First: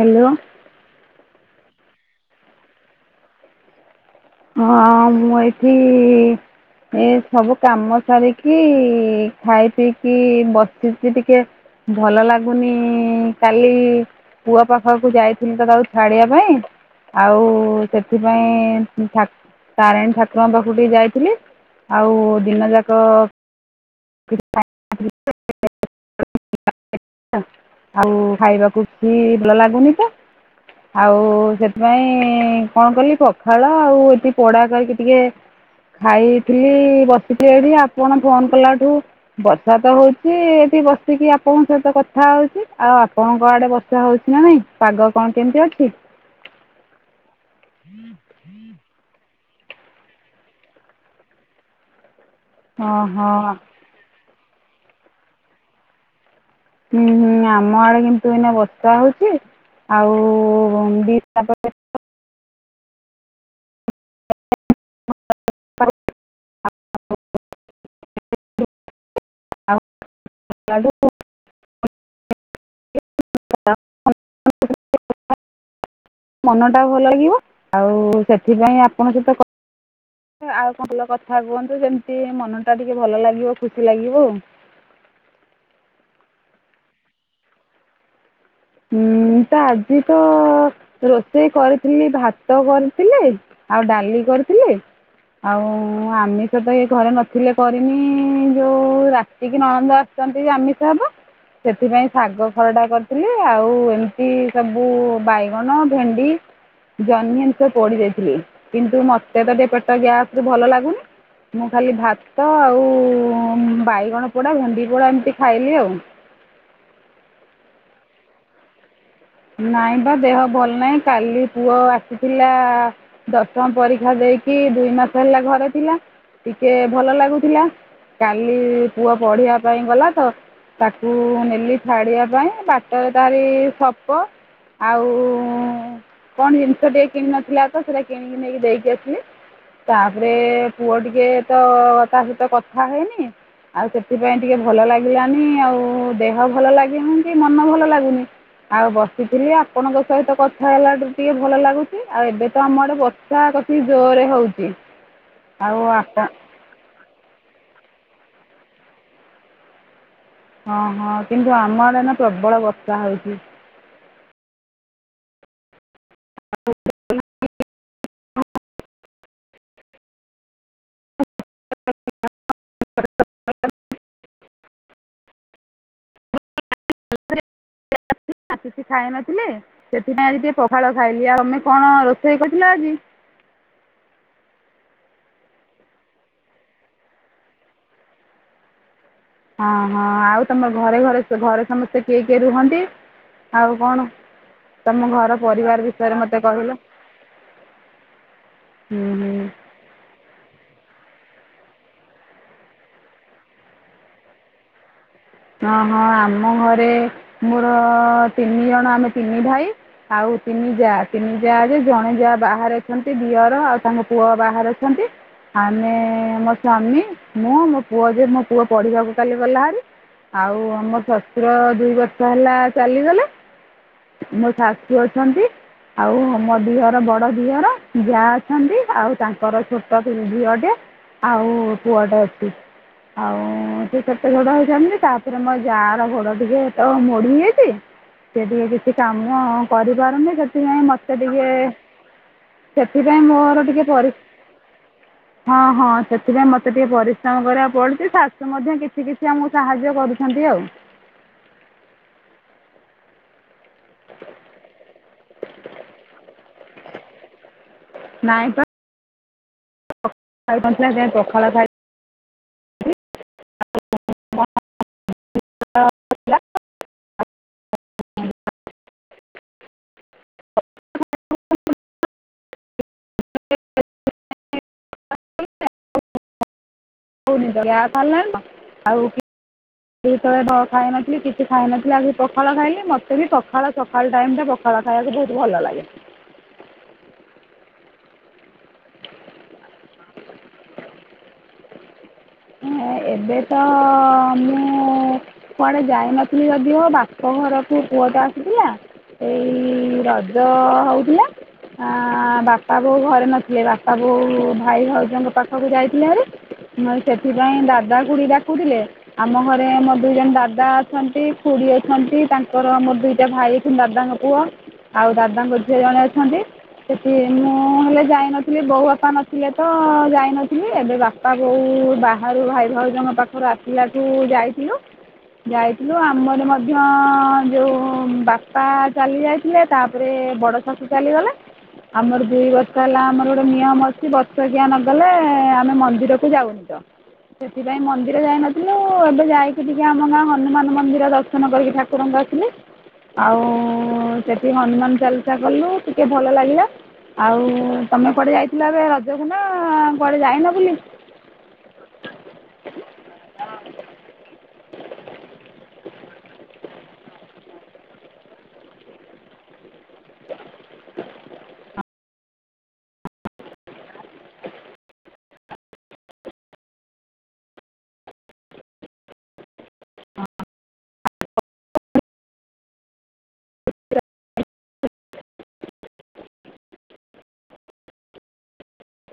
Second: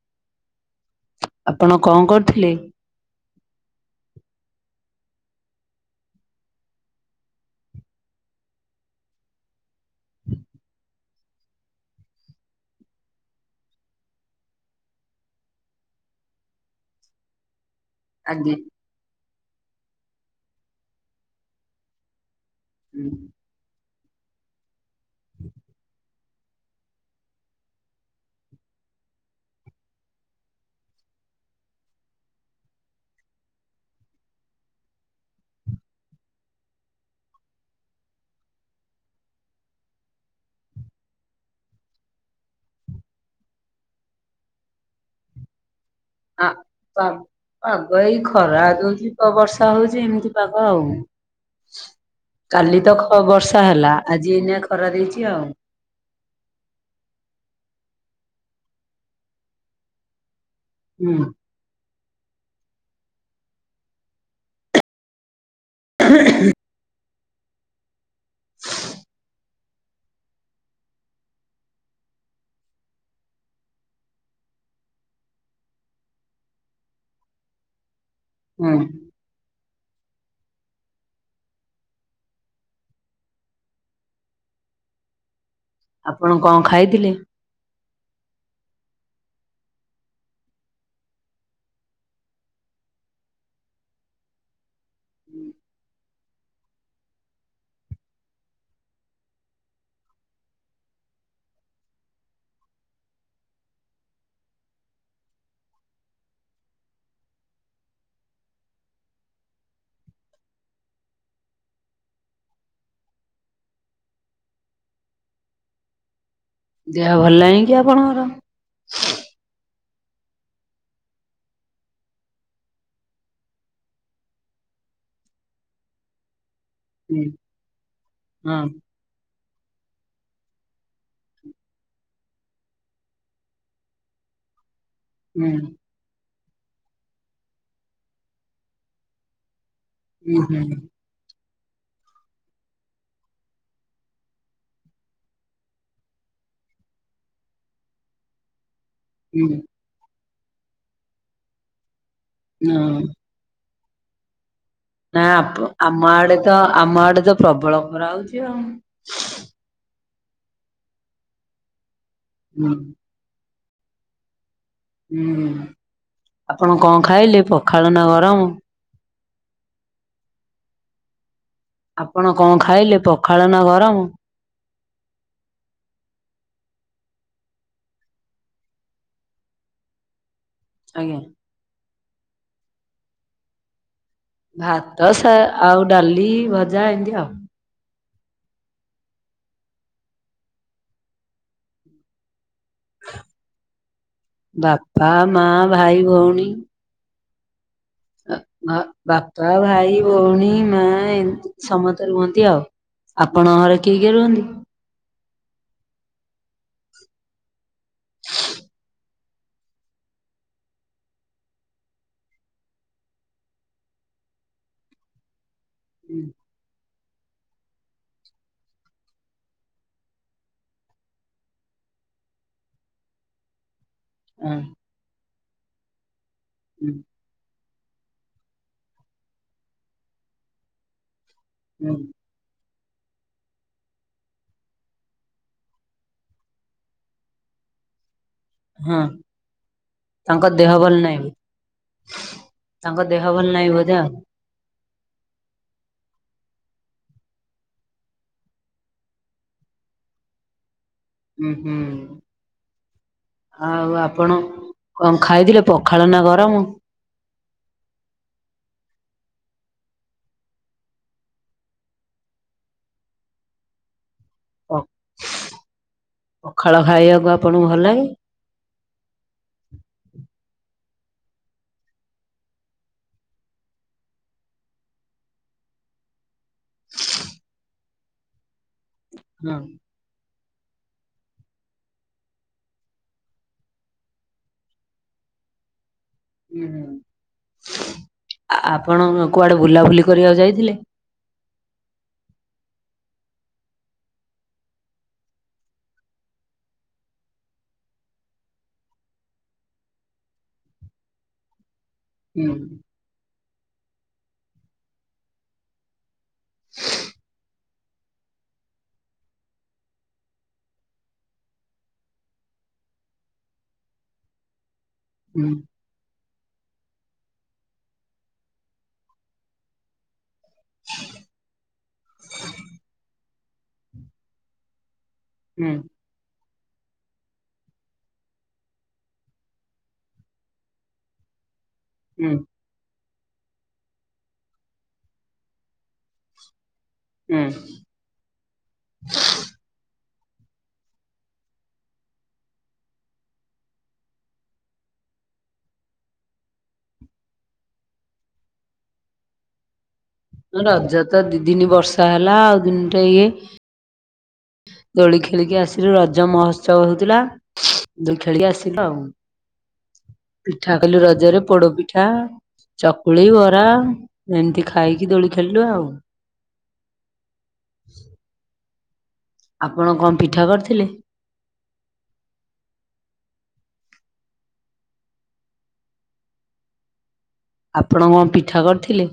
Hello. ଆପଣ କଣ କରୁଥିଲେ? ହଁ ମୁଁ ଏଇଠି ଏ ସବୁ କାମ ସାରିକି ଖାଇ ପିଇକି ବସିଛି ଟିକେ ଭଲ ଲାଗୁନି କାଲି ପୁଅ ପାଖକୁ ଯାଇଥିଲି ତ ତାକୁ ଛାଡିବା ପାଇଁ ଆଉ ସେ ଆଜ୍ଞା ସେଥିପାଇଁ ତା ତାରିଣୀ ଠାକୁରଙ୍କ ପାଖକୁ ଟିକେ ଯାଇଥିଲି। ଆଉ ଦିନ ଯାକ ହୁଁ [unintelligible] ଆଉ ଖାଇବାକୁ କି ଭଲ ଲାଗୁନି ତ। ଆଉ ସେଥିପାଇଁ କଣ କଲି ପଖାଳ ହ ଆଉ ଏଠି ପୋଡା କରିକି ଟିକେ ଖାଇଥିଲି ବସିଥିଲି ଏଇଠି ଆପଣ ଫୋନ୍ କଲାଠୁ ବର୍ଷା ତ ହଉଛି, ଏଠି ବସିକି ଆପଣଙ୍କ ସହିତ କଥା ହଉଛି ଆଉ ଆପଣଙ୍କ ଆଡେ ବସ ବର୍ଷା ହଉଛି ନା ନାଇଁ, ପାଗ କଣ କେମିତି ଅଛି? ଆ ପା ପାଗ ଏଇ ଖରା ଦଉଛି ତ। ବର୍ଷା ହଉଛି ଏମିତି ପାଗ ଆଉ, କାଲି ତ ଖ ଓହୋ ବର୍ଷା ହେଲା। ଆଜି ଏଇନା ଖରା ଦେଇଛି ଆଉ ହୁଁ ହୁଁ ଆମ ଆଡେ କିନ୍ତୁ ଏଇନା ବର୍ଷା ହଉଛି ଆଉ ହୁଁ ବି ତାପରେ [inaudible] [unintelligible] [inaudible] [unintelligible] ମନ ଟା ଭଲ ଲାଗିବ, ଆଉ ହୁଁ। ସେଥିପାଇଁ ଆପଣଙ୍କ ସହିତ କ ଆଉ ଭଲ କଥା କୁହନ୍ତୁ, ସେମିତି ମନଟା ଟିକେ ଭଲ ଲାଗିବ ଖୁସି ଲାଗିବ ଆଉ। ଆପଣ କଙ୍ ଖାଇଥିଲେ? ହୁଁ ତ ଆଜି ତ ରୋଷେଇ କରିଥିଲି। ଭାତ କରିଥିଲି। ଆଉ ଡାଲି କରିଥିଲି। ଆଉ ଆମିଷ ତ ଇଏ ଘରେ ନଥିଲେ କରିନି ଯୋଉ ରା କିି ନଣନ୍ଦ ଆସିଛନ୍ତି ଆମିଷ ହେବ, ସେଥିପାଇଁ ଶାଗ ଖରଡା କରିଥିଲି। ଆଉ ଏମିତି ସବୁ ବାଇଗଣ ଭେଣ୍ଡି ଜହ୍ନିି ଟିକେ ପୋଡି ଦେଇଥିଲି କିନ୍ତୁ ମତେ ତ ଟିକେ ପେଟ ଗ୍ୟାସ ଭଲ ଲାଗୁନି ମୁଁ ଖାଲି ଭାତ ଆଉ ବାଇଗଣ ପୋଡା, ଭେଣ୍ଡି ପୋଡ଼ା ଏମିତି ଖାଇଲି ଆଉ। ଦେହ ଭଲ ନାହିଁ କି ଆପଣଙ୍କର? ନାଇଁ ବା ଦେହ ଭଲ ନାହିଁ କାଲି ପୁଅ ଆସିଥିଲା ଆ ଦଶମ ପରୀକ୍ଷା ଦେଇକି, ଦୁଇ ମାସ ହେଲା ଘରେ ଥିଲା। ଟିକେ ଭଲ ହୁଁ ଲାଗୁଥିଲା, ହଁ କାଲି ପୁଅ ପଢିବା ପାଇଁ ଗଲା ତ ତାକୁ ନେଲି ଛାଡିବା ପାଇଁ ବାଟରେ ତାରି ସପ ଆଉ ହୁଁ। କଣ ଜିନିଷ ଟିକେ କିଣିନଥିଲା ତ ସେଇଟା କିଣିକି ନେଇକି ଦେଇକି ଆସିଲି? ତାପରେ ହୁଁ ହୁଁ ପୁଅ ଟିକେ ତ ତା ସହିତ କଥା ହେଇନି? ଆଉ ସେଥିପାଇଁ ଟିକେ ଭଲ ଲାଗିଲାନି, ଆଉ ଦେହ ଭଲ ଲାଗନି କି ମନ ଭଲ ଲାଗୁନି। ଆଉ ହୁଁ ବସିଥିଲି ହଁ। ଆପଣଙ୍କ ସହିତ କଥା ହେଲାଠୁ ଟିକେ ଭଲ ଲାଗୁଛି ଆଉ ଏବେ ତ ଆମ ଆଡେ ବସ ତା କତିକି ଜୋରରେ ହଉଛି। ନା ଆପ ଆମ ଆଡେ ତ ଆମ ଆଡେ ତ ପ୍ରବଳ ଖରା ହଉଛି ଆଉ ହଁ ହଁ କିନ୍ତୁ ଆମର ନା ପ୍ରବଳ ହୁଁ ବର୍ଷ ହଉଛି। ହୁଁ ଆପଣ କଣ ଖାଇଲେ? ପଖାଳ ନା ଗରମ ଆପଣ କଣ ଖାଇଲେ? ପଖାଳ ନା ଗରମ କିଛି ଖାଇନଥିଲେ ସେଥିପାଇଁ ଆଜି ଟିକିଏ ପଖାଳ ଆଜ୍ଞା। ଖାଇଲି ଆଉ ଆମେ କଣ ରୋଷେଇ କରିଥିଲା ଆଜି ଭାତ ସ ଆଉ ଡାଲି ଭଜା ଏମିତି ଆଉ ହଁ ହଁ ଆଉ ତମ ଘରେ ଘରେ ଘରେ ସମସ୍ତେ କିଏ କିଏ ରୁହନ୍ତି? ଆଉ କଣ ବାପା ତମ ଘର ମା ପରିବାର ଭାଇ ବିଷୟରେ ମତେ କହିଲ? ଓ ଆ ହୁଁ ହୁଁ ବାପା ଭାଇ ଭଉଣୀ ମା ଏମୀତି ସମସ୍ତେ ରୁହନ୍ତି ଆଉ ଆପଣ ଘରେ କିଏ କିଏ ରୁହନ୍ତି? ଓ ହଁ ଆମ ଘରେ ମୋର ତିନି ଜଣ ଆମେ ତିନି ଭାଇ ଆଉ ତିନି ଯା ତିନି ଯା ଯେ ଜଣେ ଯା ବାହାରେ ଅଛନ୍ତି, ଦିଅର ଆଉ ତାଙ୍କ ପୁଅ ବାହାରେ ଅ ଛନ୍ତି। ଆମେ ମୋ ସ୍ଵାମୀ ମୁଁ ମୋ ପୁଅ, ଯେ ମୋ ପୁଅ ପଢ଼ିବାକୁ କାଲି ଗଲା ହାରି। ଆଉ ଆମ ଶଶୁର ଦୁଇ ବର୍ଷ ହେଲା ଚାଲିଗଲେ। ମୋ ହଁ ଶାଶୁ ଅଛନ୍ତି, ଆଉ ମୋ ଦିଅର ହୁଁ ବଡ ଦିଅର। ଯା ଅଛନ୍ତି ଆଉ ତାଙ୍କର ଛୋଟ ପି ଝିଅଟେ ଆଉ ସେ ପୁଅଟା ଅଛି, ଆଉ ସେ କେତେ ଝଡା ହଉଛି ତା ହିରେ ମୋ ଯା ର ଗୋଡ ଟିକେ ତ ମୋଡିହେଇ ଯାଇଛି ସିଏ ଟିକେ କିଛି ହଁ କାମ କରିପାରୁନି ତାଙ୍କ ଦେହ ସେଥିପାଇଁ ଭଲ ମତେ ନାହିଁ ଟିକେ ତାଙ୍କ ସେଥିପାଇଁ ଦେହ ଭଲ ମୋର ନାହିଁ ଟିକେ ବୋଧେ ଆଉ। ପରି [inaudible] ହଁ ହଁ ସେଥିପାଇଁ ମତେ ଟିକେ ପରିଶ୍ରମ କରିବାକୁ ପଡୁଛି ଶାଶୁ ମଧ୍ୟ କିଛି କିଛି ଆମକୁ ସାହାଯ୍ୟ କରୁଛି ଶନ୍ତି ଆଉ ହୁଁ ହୁଁ ହ ଆଉ ଆପଣ କଣ ଖାଇଥିଲେ ପଖାଳନା ଗରମ ନାଇଁ ପା ଚାରି ପାଞ୍ଚ ହ ପଖାଳ ପାଇ ଅ ପଖାଳ ଖାଇବାକୁ ଆପଣଙ୍କୁ ଭଲ ଲାଗେ? [unintelligible] [unintelligible] ତାଲ ନହିଁ ନ ଆଉ ହଁ ଯେତେବେଳେ ବା ଖାଇନଥିଲି କିଛି ଖାଇନଥିଲି ଆଉ ସେ ପଖାଳ ଖାଇଲି ମୋତେ ବି ପଖାଳ ଚ ଖାଲ ଟାଇମ ଟା ପଖାଳ ଖାଆବାକୁ ବହୁତ ଭଲ ଲାଗେ ହୁଁ ହୁଁ ଆ ଆପଣ କୁଆଡେ ବୁଲାବୁଲି କରିବାକୁ ଯାଇଥିଲେ? ଏବେ ତ ମୁ କୁଆଡେ ଯାଇନଥିଲି ଯଦିଓ ବାପ ଘରକୁୁ ପୁଅ ଟା ଆସିଥିଲା। ଏଇ ରଜ ହଉଥିଲା ଆ ହୁଁ ବାପା ବୋଉ ଘରେ ନ ବାପା ବୋଉ ଭାଇ ଭାଉଜଙ୍କ ପାଖକୁ ଯାଇଥିଲେ ହାରି ଆଉ ସେଥିପାଇଁ ଦାଦା ଖୁଡି ଡାକୁଥିଲେ। ଆମ ଘରେ ଆମ ଦିଇ ଜଣ ଦାଦା ଅଛନ୍ତି ଖୁଡି ଅଛନ୍ତି ତାଙ୍କର ଆମର ଦିଟା ଭାଇ କି ଦାଦା ହବ ପୁଅ ଆଉ ହୁଁ ଦାଦାଙ୍କ ଝିଅ ଜଣେ ଅଛନ୍ତି। ସେଠି ମୁଁ ହେଲେ ଯାଇନଥିଲି ବୋଉ ବାପା ନଥିଲେ ତ ଯାଇନ ଥିଲି ଏବେ ବାପା ବୋଉ ବାହାରୁ ଭାଇ ଭାଉଜଙ୍କ ପାଖରୁ ଆସିଲା ଠୁଁ ଯାଇଥିଲୁ। ହୁଁ ଯାଇଥିଲୁ ଆମର ମ ଧ୍ୟ ଯୋଉଁ ବାପା ଚାଲି ଯାଇଥିଲେ ତାପରେ ବଡ ଶାଶୁ ଚାଲିଗଲେ। [inaudible] ଆମର ଦୁଇ ବର୍ଷ ହେଲା ଆମର ଗୋଟେ ନିୟମ ଅଛି। ବର୍ଷ କିଆ ନଗଲେ ଆମେ ମନ୍ଦିରକୁ ଯାଉନି ତ। ସେଥିପାଇଁ ମନ୍ଦିର ଯାଇନଥ ଇଲୋ ଯାଇକି ଟିକେ ଆମ ଗାଁ ହନୁମାନ ମନ୍ଦିର ଦର୍ଶନ କରିକି ଠାକୁରଙ୍କ ଆସିଲେ। ଆଉ ସେଠି ହନୁମାନ ଚାଲିସା କଲୁ ଟିକେ ଭଲ ଲାଗିଲା। ଆଉ ତମେ କୁଆଡେ ଡେ ଯାଇଥିଲ ଏବେ ରଜ ଦିନ। ରଜ ତ ଦି ଦିନ ବର୍ଷା ହେଲା ଆଉ ଦିନିଟା ଇଏ। ଦୋଳି ଖେଳିକି ଆସିଲୁ ରଜ ମହୋତ୍ସବ ହଉଥିଲା। ଯ ଖେଳିକି ଆସିଲ ଆଉ [unintelligible] ପିଠା ଖାଇଲୁ ରଜରେ ପୋଡ ପିଠା। ଚକୁଳି ବରା ଏମିତି ଖାଇକି ଦୋଳି ଖେଳିଲୁ ଆଉ ଆପଣ କଣ ପିଠା କରିଥିଲେ। [unintelligible] ଆପଣ କଣ ପିଠା କରିଥିଲେ।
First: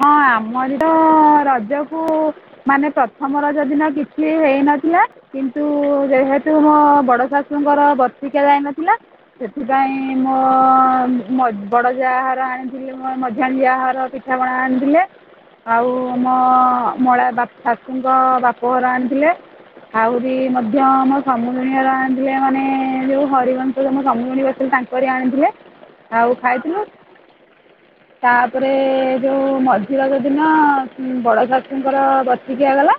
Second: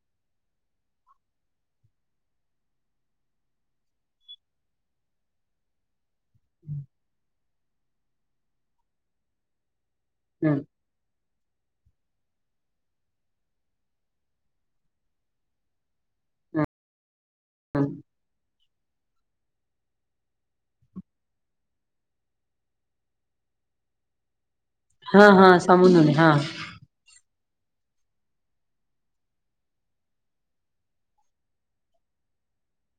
ହଁ ଆମର ତ ରଜକୁ ମାନେ ପ୍ରଥମ ର ଯଦିିନ କିଛି ହେଇନଥିଲା। କିନ୍ତୁ ଯେହେତୁ ମୋ ବଡ ଶାଶୁଙ୍କର ବର୍ତିିକା ଯାଇନଥିଲା। ସେଥିପାଇଁ ମୁଁ ହୁଁ। ବଡ ଯାହାହାର ଆଣିଥିଲି ମଝିଆ ଯାହାହାର ପଠାବଣା ଆଣିେ ଆଉ ମୋ ମଳା ହୁଁ ବାକୁ ବାପଘର ଆଣିଥିଲେ। ଆହୁରି ମଧ୍ୟ ଆମ ସମୁଦୁଣୀର ମାନେ ଯୋଉ ହରିବଶ ସମୁଜଣୀ ବଥିଲ ତାଙ୍କ କରି ହଁ ଆଣିଥିଲେ ହଁ ସମୁଦୁଣି ହଁ ଆଉ ଖାଇଥିଲୁ। ତାପରେ ଯୋଉ ମଝି ରଜ ଦିନ ବଡ ସାସୁଙ୍କର ବଷର୍ଷିକିଆଗଲା।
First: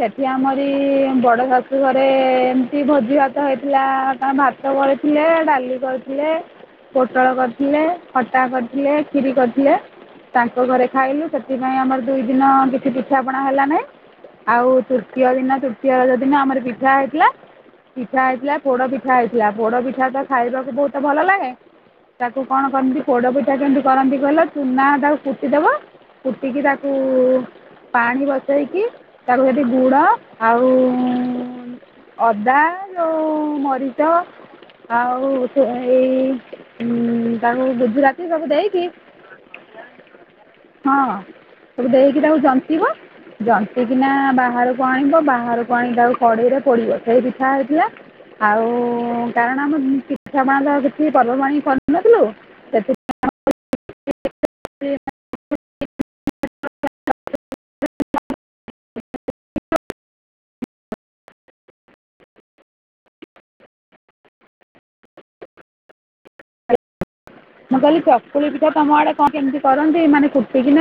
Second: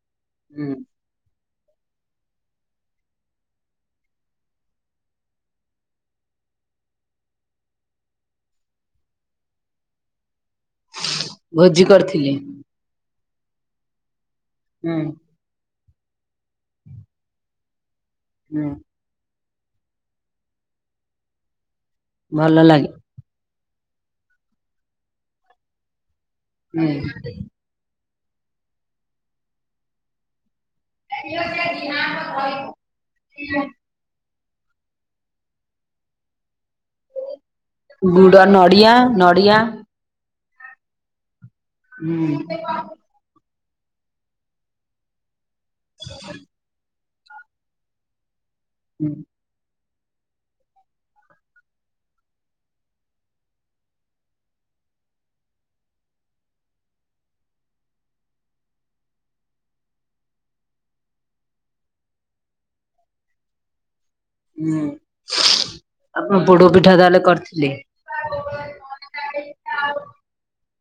ସେଠି ଆମରି ହୁଁ ବଡା ଘରେ ଏମତି ଭୋଜି ଭାତ ହେଇଥିଲା କ ଭାତ କରିଥିଲେ, ଡାଲି କରିଥିଲେ। ପୋଟଳ କରିଥିଲେ, ଖଟା କରିଥିଲେ, ଖିରି କରିଥିଲେ। ତାଙ୍କ ଘରେ ଖାଇଲୁ ସେଥିପାଇଁ ଭୋଜି ଆମର ଦୁଇ କରିଥିଲି। ଦିନ କିଛି ପିଠାପଣା ହେଲା ନାଇଁ। ଆଉ ହୁଁ ତୃତୀୟ ଦିନ ତୃତୀୟ ରଜ ଦିନ ଆମର ପିଠା ହେଇଥିଲା। ପିଠା ହେଇଥିଲା ହୁଁ ପୋଡ ପିଠା। ପିଠା ହେଇଥିଲା ପୋଡ ପିଠା ତ ଖାଇବାକୁ ବହୁତ ଭଲ ଲାଗେ। ତାକୁ ଭଲ କଣ ଲାଗେ କରନ୍ତି? ପୋଡ଼ପିଠା କେମିତି କରନ୍ତି କହିଲ, ଚୁନା ତାକୁ କୁଟିଦବ କୁଟିକି ତାକୁ ହୁଁ ପାଣି ବସେଇକି ତାକୁ ଯଦି ଗୁଡ, ଆଉ ଅଦା, ଯଉ ମରିଚ ଆଉ ଏଇ ତାକୁ ଗୁଜୁରାତି ସବୁ ଦେଇକି। ନଡ଼ିଆ। ହଁ, ତାକୁ ଦେଇକି ହୁଁ ତାକୁ ଜନ୍ତିବ। ଯନ୍ତି କିିନା ବାହାରକୁ ଆଣିବ ବାହାରକୁ ଆଣିକି ଆକୁ କଡ଼େଇରେ ପଡ଼ିବ। ସେଇ ପିଠା ହେଇଥିଲା। ଆଉ ହୁଁ କାରଣ ଆମ ପିଠାପଣା କିଛି ପର୍ବପର୍ବାଣି କରିନଥିଲୁ। ସେଥିପାଇଁ [unintelligible] ହୁଁ, ଆପଣ ପୋଡ ପିଠା ତାହେଲେ କରି। ମୁଁ କହିଲି ଚକୁଲ ପିଠା ତମ ଆଡେ କଣ କେମିତି କରନ୍ତି ମାନେ କୁଟିକି?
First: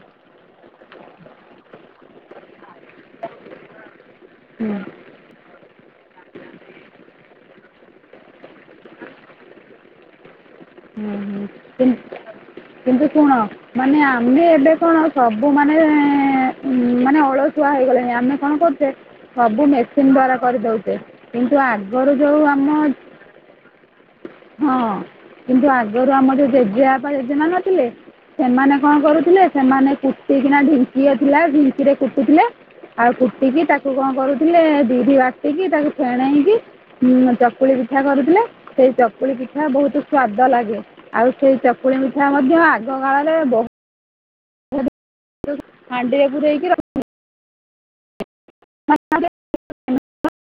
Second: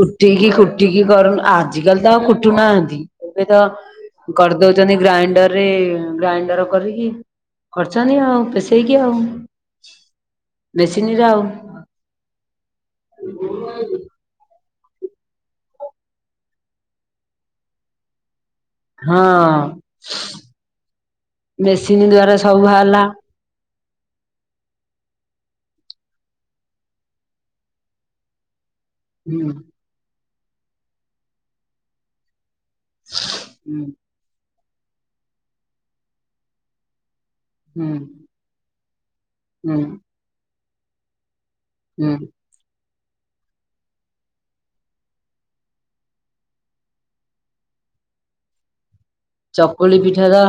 କୁଟିକୁଟିକି କରନ ଆଜିକା ତ ଆଉ କୁଟୁନାହାନ୍ତି। ଏବେ ତ କରିଦଉଛନ୍ତି ଗ୍ରାଇଣ୍ଡର ରେ ଗ୍ରାଇଣ୍ଡର କରିଅଛି। କରଛନ୍ତି ଆଉ ପେଷେଇକି ଆଉ। ହୁଁ ମେସିନରେ ଆଉ ହୁଁୁ କିନ୍ତୁ ଶୁଣ ମନ୍ୟା [unintelligible] ଆମେ ଏବେ କଣ ସବୁ ମାନେ ମାନେ ଅଳସୁଆ ହେଇଗଲେଣି ଆମେ କଣ କରୁଛ? ସେ ହଁ ସବୁ ମେସିନ ଦ୍ଵାରା କରିଦଉଛେ। କିନ୍ତୁ ମେସିନ ଆଗରୁ ଦ୍ଵାରା ଯୋଉ ସବୁ ଆମ ବାହାରିଲା ହଁ, କିନ୍ତୁ ଆଗରୁ ଆମର ଯୋଉ ଜେଜେଆ ବା ଜେଜେ ମ ନଥିଲେ। ସେମାନେ କଣ ହୁଁ କରୁଥିଲେ? ସେମାନେ କୁଟିକିନା ଢିଙ୍କି ଥିଲା ଢିଙ୍କି ରେ କୁଟୁଥିଲେ। ଆଉ କୁଟିକି ତା। ହୁଁ କୁ କଣ କରୁଥିଲେ? ବିରି ବାଟିକି ତାକୁ ଫେଣେଇକି ଚକୁଳି ହୁଁ ପିଠା କରୁଥୁଲେ ସେଇ ଚକୁଳି ପିଠା ହୁଁ ବୋହୁତୁ ସ୍ଵାଦ ଲାଗେ ଆଉ ସେଇ ଚ ଚକୁଳି ପିଠା ହୁଁ ମଧ୍ୟ ଆଗ କାଳରେ ବହୁ ତ ହାଣ୍ଡିରେ ପୁରେଇକି ର ଚକୁଳି ପିଠାଟା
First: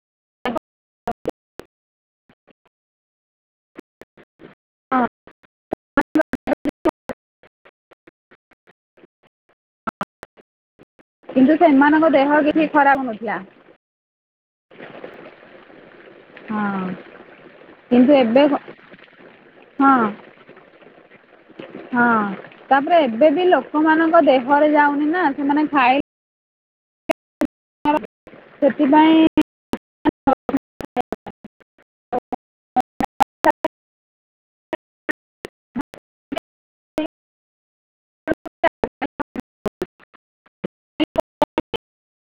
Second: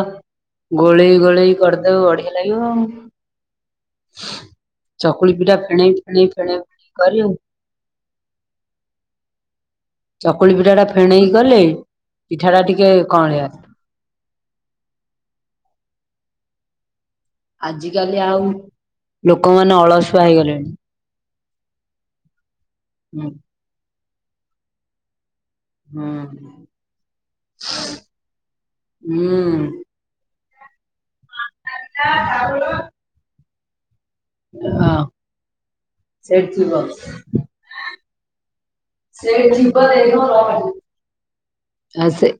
ଗୋଳେଇ ଗୋଳେଇ କରିଦବ ବଢିଆ ଲାଗିବ। ରଖୁଥିଲେ ଚକୁଳି ପିଠା ଫେଣେଇ ଫେଣେଇ ଫେଣେଇ ଫେଣେଇ କରିବୁ ଚକୁଳି ପିଠାଟା ଫେଣେଇକି କିନ୍ତୁ କଲେ ସେମାନଙ୍କ ଦେହ ପିଠାଟା କିଛି ଟିକେ ଖରାପ ହେଉନଥିଲା କଅଁଳିଆ। ହଁ। କିନ୍ତୁ ଆଜିକାଲି ଏବେ ଆଉ ଲୋକମାନେ ହଁ ଅଳସୁଆ ହେଇଗଲେଣି। ହଁ ତାପରେ ହୁଁ। ଏବେ ବି ଲୋକମାନଙ୍କ ଦେହରେ ଯାଉନି ନା ସେମାନେ ଖା ହୁଁ ହୁଁ। [unintelligible] ସେଥିପାଇଁ ହୁଁ। ହଁ ତା [unintelligible] ଅ ସେଇଠି ଥିବ ସେଇଠି ଥିବ ଏ [unintelligible] ନା ସେ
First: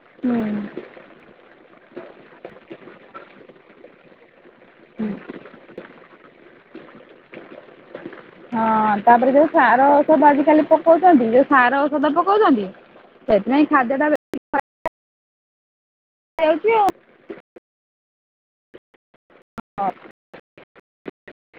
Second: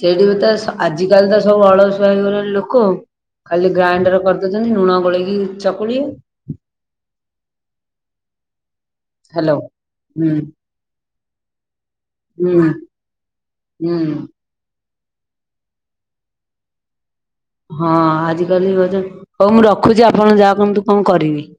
ସେଇଥିରୁ ହୁଁ, ତ ସ ଆଜିକାଲି ତ ସବୁ ଅଳସୁଆ ହେଇଗଲେଣି ଲୋକ ଖାଲି ଗ୍ରାଇଣ୍ଡର କରି କରଚନ୍ତି ଲୁଣ ହୁଁ, ଗୋଳେଇକି ଚକୁଳି। ହଁ ତାପରେ ଯୋଉ ହ୍ୟାଲୋ। ସାର ଓଷଧ ହୁଁ ଆଜି କାଲି ପକୋଉଚନ୍ତି ଯୋଉ ସାର ଓଷଧ ହୁଁ ପକୋଉଚନ୍ତି ସେଥିପାଇଁ ହୁଁ। ଖାଦ୍ୟଟା ବେ ଚାଲଚି ଆଉ। ହଁ ଆଜିକାଲି ହୋଉଚି ହୋଉ ମୁଁ ରଖୁଚି ଆପଣ ଯା କୁହନ୍ତୁ କଣ କରିବି।